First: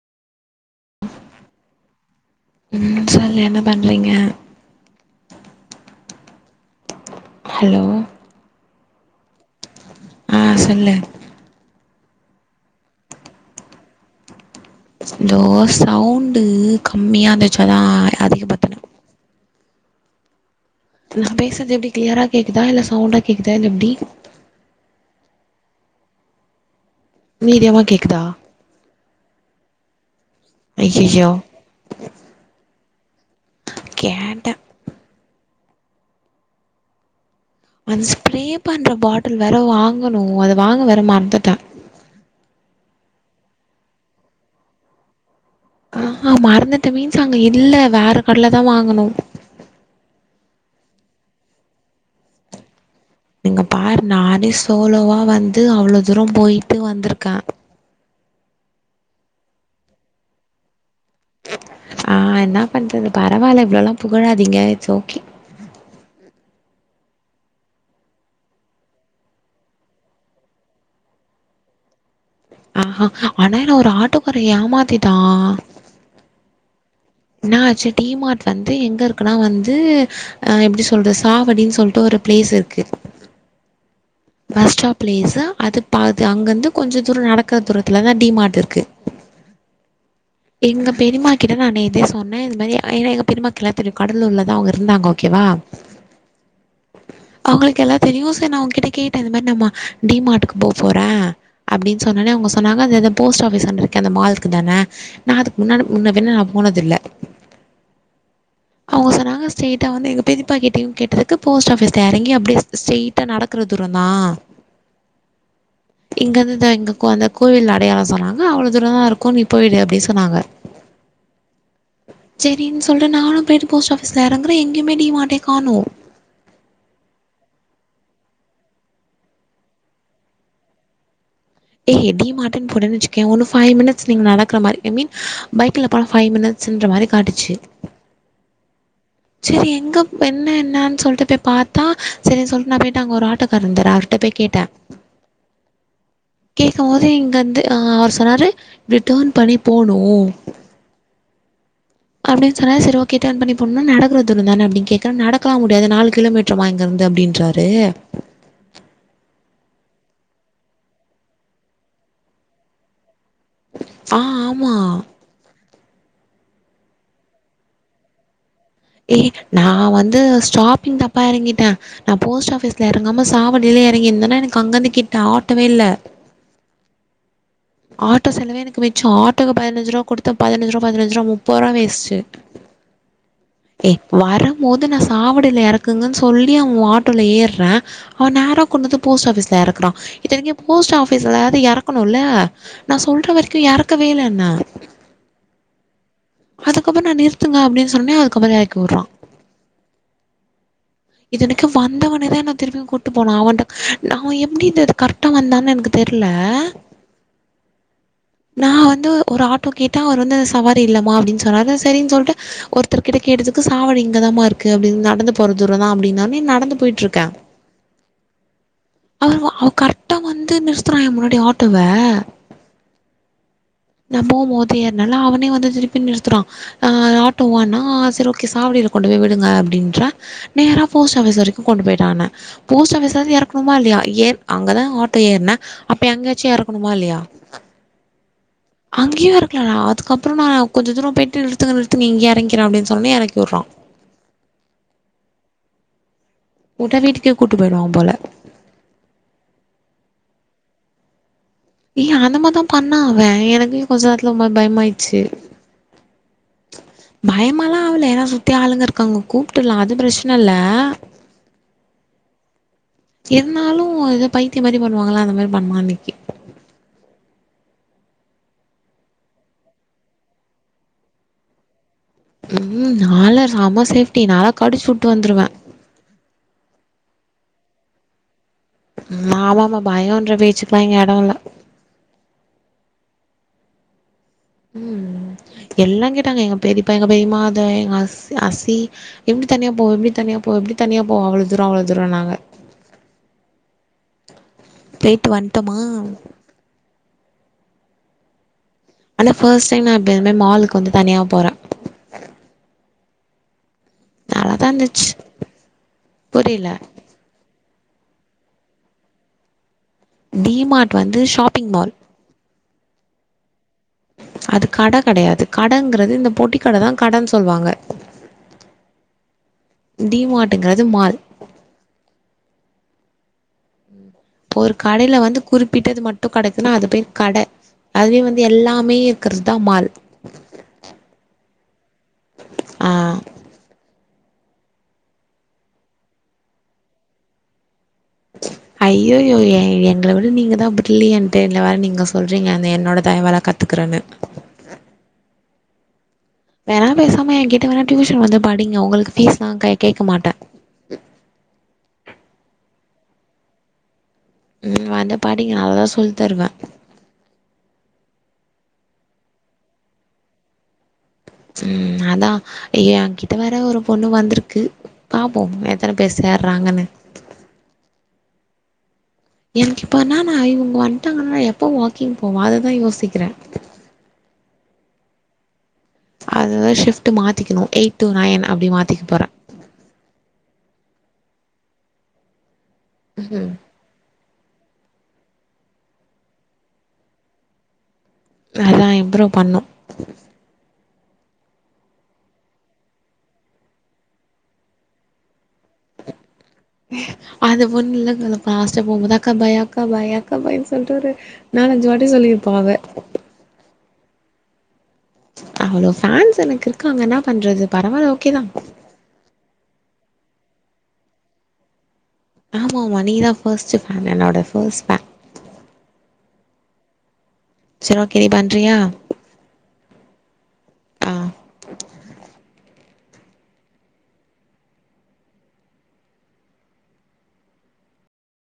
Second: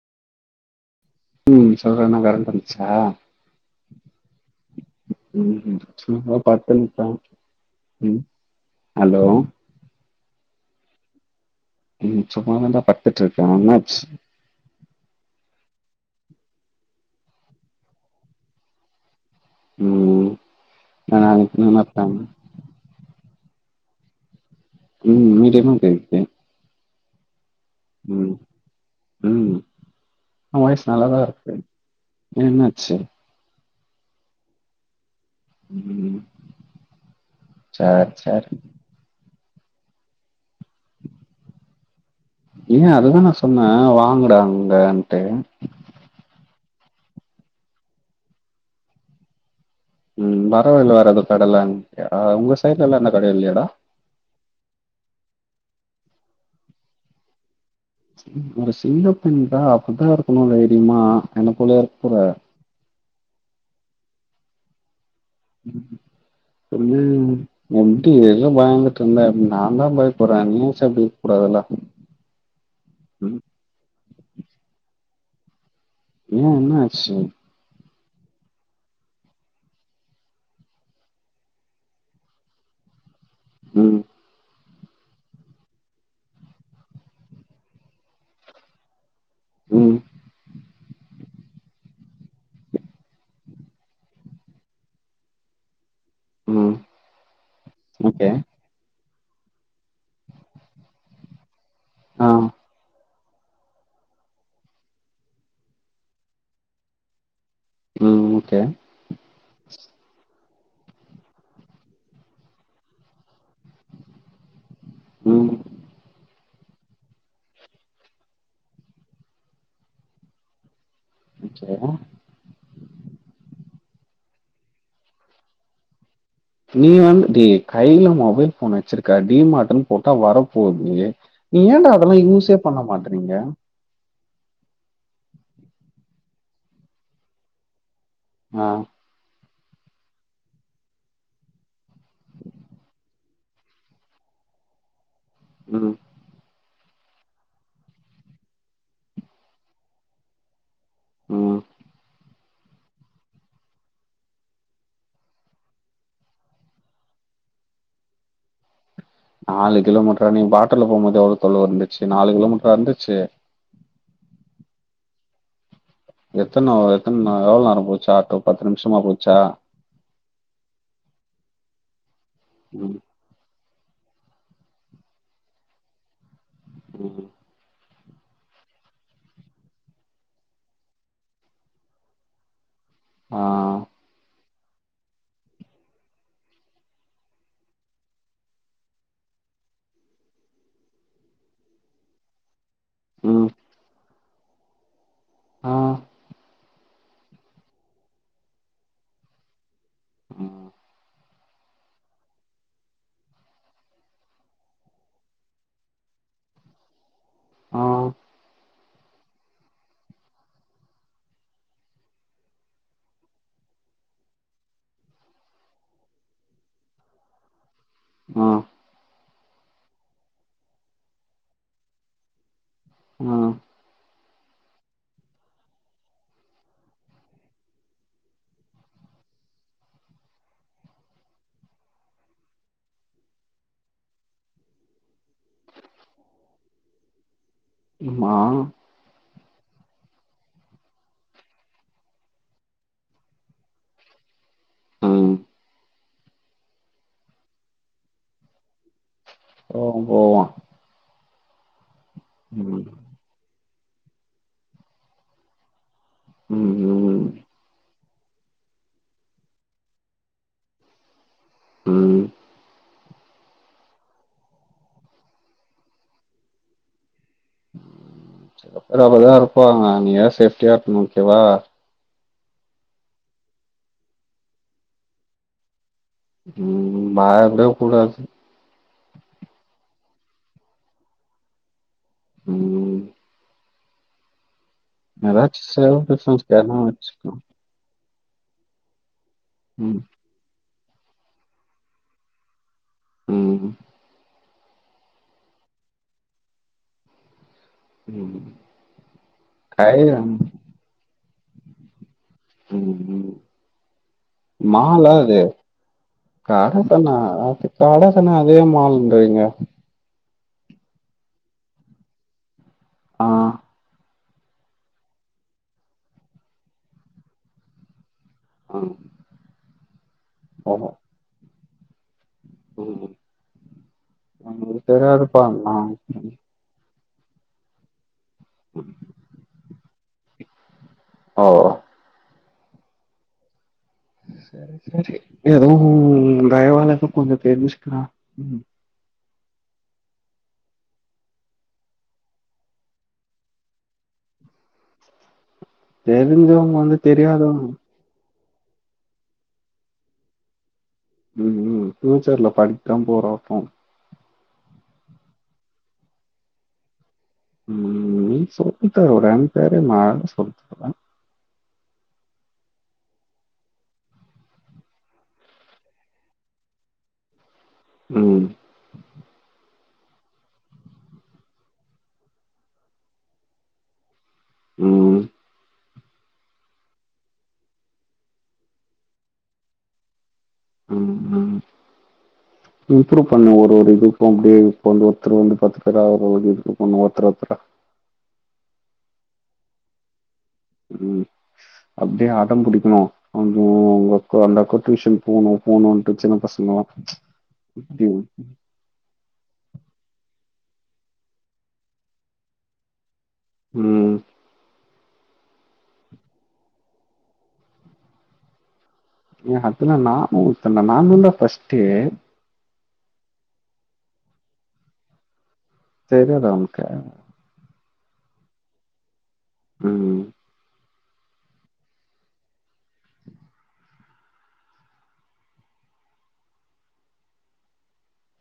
ம் சொல்ற நல்லாருக்க மாட்டீங்க ம் சொல்லு என்ன பண்றீங்க ம் சும்மா பத்துன்ருக்க ஹலோ ம் ஹலோ ஆ சொல்லு ம் சும்மா தான்டா பத்துட் இருக்க என்னாச்சு தோ சவுண்டு கம்மியா இருந்துச்சு அதா அதிக படுத்துன ம் ஆனா அத பண்ணமாட்டாங்க இதா இல்ல சவுண்டா கேக்குதா இல்ல எப்டி ம் மீடியமா கேக்குதே மீடியமா கேக்குதா ம் ம் வாய்ஸ் நல்லாதா ஐயையோ இருக்கு ஏ என்னாச்சு கேட்ட ம் அந்த சேர் ஸ்ப்ரே சேரி பண்ற பாட்டல் வேற வாங்கணு அது வாங்க வேற மறந்துட்ட ஏ அதுதா நா சொன்ன அங்க வாங்குடா அங்கன்ட்டு ஆஹா மறந்துட்ட மீன்ஸ் அங்க இல்ல வேற கடலதா வாங்கணு ம் வரவழில வேற அங்க கடலா இல்ல உங்க தியேட்டர்ல அந்த கட இல்ல இங்க பார் நானே சோலோவா வந்து அவ்ளோ தூரோ போயிட்டு வந்துருக்கே ஒரு சிங்கப்பெண் தா அப்பிதா இருக்கணு தைரியமா என்ன போல இருக்குற ஆ என்ன பண்றது பரவால்ல இவ்வளோலா புகழாதீங்க இட்ஸ் ஓகே சொல்லு எப்டி இதுலா பயந்துட்ருந்தா நா தா பயப்புற நீயாச்சு அப்டி இருக்கூடாதுல ஆஹா ஆனா என்ன ஒரு ஆட்டோக்கார ஏமாத்திட்டா ஏ என்னாச்சு என்னாச்சு டி மார்ட்லேந்து எங்கருக்குனா வந்து அ எப்டி சொல்றது சாவடின் சொல்லிட்டு ஒரு பிளேஸ் இருக்கு ம் பஸ்டாப்பிளேஸா அது பாது அங்கந்து கொஞ்ச தூர நடக்ற தூரத்துலதா டி மார்ட் இருக்கு ம் எங்க பெரிமாகிட்ட நா நேத்தே சொன்னே இந்த மாரி ஏனா எங்க பெரிமாக்குல்லா தெரியு கடலூர்ல தா அவுங்க இருந்தாங்க ஓகேவா ம் அவுங்களுக்கு எல்லா ஓகே தெரியு செ நா அவுங்கிட்ட ட இந்த மாரி நம்ம டி மார்டுக்கு போ போறே அப்டின் ஆ சொன்னன்னே அவுங்க சொன்னாங் னது அது போஸ்ட் ஆஃபிஸாண்ட இருக்க அந்த மால்க்கு தானே நா அதுக் முன்னால முன்னபின்ன போனதில்ல ம் ஓகே அவுங்க சொன்னாங்க ஸ்டெயிட்டா வந்து எங்க பெரிப்பா கிட்டயூ கேட்டதுக்கு போஸ்ட் ஆஃபிஸ்ல எறங்கி அப்டியே ஸ்டெயிட்டா நடக்குற தூரந்தா ம் இங்கந்துதா எங்கக்கூ அந்தக் கோவில் அடையாள சொன்னாங்க அவ்ளோ தூரந்தா இருக்கூ நீ போயிடு அப்டி சொன்னாங்க [unintelligible] செரின் சொல்ட்டு நானு போயிட்டு போஸ்ட் ஆஃபீஸ்ல இறங்குறே எங்கயுமே டி மாட்டே காணூ நீ வந்தட்டு கையில மொபைல் ஃபோன் வெச்சிருக்க டி மார்ட்டுன் போட்டா வரப்போது ஏன்டா அதெல்லா யூஸே பண்ண மாட்றீங்க ஸ் நீங்க நடக்குற மாரி ஐ மீன் பைக்ல போனா ஃபை மினிட்ஸுன்ற மாரி காட்டிச்சு ஆ செரி எங்கப் என்ன என்னன் சொல்ட்டு போய் பாத்தா செரின் சொல்ட்டு நா போயிட்டு அங்க ஒரு ஆட்டோக்கார் இருந்தாரு அவர்ட்ட போய் கேட்டே ம் கேக்கும்போது இங்கந்து ஆ அவர் சொன்னாரு இப்டி டர்ன் பண்ணி போணூ ம் அப்டின் சொன்னாரு செரி ஓகே டர்ன் பண்ணி போன்னா நடக் க்ற தூரந்தானே அப்டின் கேட்டா நடக்கலா முடியாது நாலு கிலோமீட்டர் மா இங்கருந்து அப்டின்றாரு நாலு கிலோமீட்டரா நீ ஆட்டோல போம்போது எவ்ளோ தொலவுருந்துச்சு நாலு கிலோமீட்டரா இருந்துச்சு ஆ ஆமா எத்தன வ எத்தன்ன எவ்ளோ நேரம் போச்சு ஆட்டோ பத்து நிமிஷமா ஏ போச்சா நா வந்து ஸ்டாப்பிங் தப்பா எறங்கிட்டே நா போஸ்ட் ஆஃபிஸ்ல ம் எறங்காம சாவடில எறங்கிந்தேனா எனக்கு அங்கந்து கிட்ட ஆட்டோவே இல்ல ம்ஹும் ஆட்டோ செலவே எனக்கு மிச்சோ ஆட்டோக்கு பதினஞ்சுரூபா குடுத்தே பதினஞ்சுரூபா பதினஞ்சுரூபா முப்பத்ரூவா வேஸ்ட்டு ஆ ஏ வேற மோது நா சாவடில எறக்குங்கன் சொல்லி அவுங்க ஆட்டோல ஏற்றே அவ நேரா கொண்டந்து போஸ்ட் ஆஃபீஸ்ல எறக்குறா இத்தனிக்கு போஸ்ட் ஆபீஸ்ல்லாது எறக்கனுல்ல நா சொல்ற ம் வரிக்கு எரக்கவேலன்ன ஆ அதுக்கப்புற நா நிறுத்துங்க அப்டின் சொன்னே அதுக்கப்புற எறக்கி வுட்றா ம் இது எனைக்கு வந்தவுன்னேதா என்ன திருப்பியு கூட்டு போனா அவன்ட நா அவ எப்டி இந்த கர் ட்டா வந்தான் எனக்கு தெர்ல ஆ நா வந்து ஒரு ஆட்டோ கேட்ட அவர் வந்து சவாரி இல்லமா அப்டின் சொன்னாரு செரின் சொல்ட்டு ஒருத்தர் கிட்ட கேட்டதுக்கு சாவடி இங்கதாம்மாருக்கு அப்டின் நடந்து போற தூரந்தா அப்டின்னோனே நடந்து போயிட்ருக்கே ஆ அவர்வா அவ கர்ட்டா வந்து நிறுத்துறா எ முன்னாடி ஆட்டோவே ஆ நம்மோ மோதியார்னால அவனே வந்து திருப் பின் நிறுத்துறா அ ஆட்டோவானா செரி ஓகே சாவடில கொண்டுபோய் விடுங்க அப்டின்ற நேரா போஸ்ட் ஆஃபிஸ் வரைக்கு கொண்டு போயிட்டானே போஸ்ட் ஆஃபிஸாது எறக்ணுமா இல்லியா ஏ அங்கதா ஆட்டோ ஏர்ன அப்ப யெங்யாச்சு எறக்கணுமா இல்லியா ம்மா அங்கியு எறக்ல நா அதுக்கப்ற நா கொஞ்ச தூரம் போயிட்டு நிறுத்துங்க நிறுத்துங்க இங்கியே எறங்கிறே அப்டின் சொன்னோனே எறக்கிவுர்றா ம் வுட்டா வீட்டுக்கே கூட்டு போய்ருவாம்போல ஓம் போவா ஏ அந்த மார்தா ம் பண்ண அவ எனக்கே கொஞ்ச நேரத்துல ஒருமா பயமாயிட்ச்சி ம் ம் பயமாலா ஆவல எனா சுத்தி ஆளுங்க இருக்காங்க கூப்ட்டுல்லா அது பிரச்ன இல்ல ம் இருந்தாலு எதோ பைத்தியமாரி பண்ணுவாங்களா அந்த மாரி பண்ணா அன்னைக்கி சில பேரு அப்பதா இருப்பாங்க நீதா சேப்டியா இருக்னு ஓகேவா ம் நாலா செம சேஃப்டி நாலா கடிச்சுவுட்டு வந்துருவே ம் மா எப்டியே கூடாது ம் ஆமாமா பயன்ற பேச்சுக்லா இங்க எட இல்ல ம் ம் ஏதாச்சு செல்ஃப் எல்லா கேட்டாங்க டிஃபென்ஸ் எங்க எதுனா பெரிப்பா எங்க வச்சுக்கோ பெரிமா இந்த எங்க அஸ்சு அஸ்சி எப்டி தனியா போவ ம் எப்டி தனியா போவ எப்டி தனியா போவ அவ்ளோ தூர அவ்ளோ தூரன்னாங்க ம் பேய்ட்டு வன்ட்டமா ம் ஆனா ஃபர்ஸ்ட் டைம் நா கயிறு இப்பேமே மாலுக்கு வந்து தனியா போறே ம் ம் நல்லாதா இருந்துச்சு மாலா அது புரில கடசன்னா ஆட்டு கடசன்னா அதே மால்ன்றீங்க டீ மார்ட் வந்து ஷாப்பிங் மால் ஆ அது கட கெடையாது கடங்றது இந்த பொட்டி கடதா கடன் சொல்வாங்க ஆ டி மாட்டுங்கிறது போவோ மால் ம் ம் ப்ப ஒரு கடைல வந்து குறிப்பிட்டது மட் டு கெடைக்குன்னா அது பேர் கட அதுவே வந்து எல்லாமே இருக்குறதா மால் ஓ ஆ செரி செரி எதோ உ தயவாளதா கொஞ்சொ தெறிஞ்சுக்கிறா ம் ஐயயோ எ எங்கள விட நீங்கதா பிர்லியன்ட்டு இதுல வேற நீங்க சொல்றீங்க அந்த என்னோட தயவாள கத் துக்குறன்னு தெரிஞ்சு வேணா பேசாம எங்கிட்ட வேணா டியூஷன் வந்து படிங்க உங்களுக் ஃபீஸ்லா கை கேக்க மாட்டே ம் ம் ஃபியூச்சர்ல படிக்த்தா போற அப்போ ம் வந்து படிங்க நல்லாதா சொல் தருவே ம் நீ சொல்லித்தருவடா எனக் தெரியும்மா அதல்லா சொல்லித்தருவ ம் அதா எங்கிட்ட வேற ஒரு பொண்ணு வந்திருக்கு பாபோம் எத்தன பேர் சேர்றாங்கன்னு ம் எனக்கு இப்போ என்னானா இவ்ங்க வந்ட்டாங்கன்னா நா எப்போ வாக்கிங் போவ அததா யோசிக்கிறே ம் அதுதா ஷிஃப்ட் மாத்திக்கணு எயிட் டூ நைன் அப்டி மாத்திக்க போற இம்ப்ரூவ் பண்ணு ம் ஒரு ஒரு இது [unintelligible] கொண்டு ஒருத்தர் வந்து பத்து பேரா ஆவுர வரைக்கு இம்ப்ருவ் பண்ணு ஒருத்தர் ஒருத்தரா அதா இம்ப்ரூவ் பண்ணு ம் அப்டியே அடம் புடிக்கணு வந்தூ அந்த அக்கா அந்த அக்கா ட்யூஷன் போணு போணுன்ட்டு சின்ன பசங் அது ஒன் இல்லதுல்ல பாஸ் ச்ச போம்போது அக்கா பாய் அக்கா பாய் அக்கா பாய்ன் சொல்ட்டு ஒரு நாலஞ்சு வாட்டி சொல்லிருப்பா அவ ம் அவ்ளோ ஃபேன்ஸ் எனக்கு இருக்காங்க என்னா பண்றது பரவால்ல ஓகேதா ஏ ஹப்பினா நானு ஒருத்தன்டா நானுன்டா ஃபர்ஸ்டு ஆமாமா நீங்கதா ஃபஸ்ட்டு ஃபேன் என்னோட ஃபஸ்ட் ஃபே தெரியாதா உன்க்கு சரி ஓகே நீ பண்றியா ம் ம் ஆ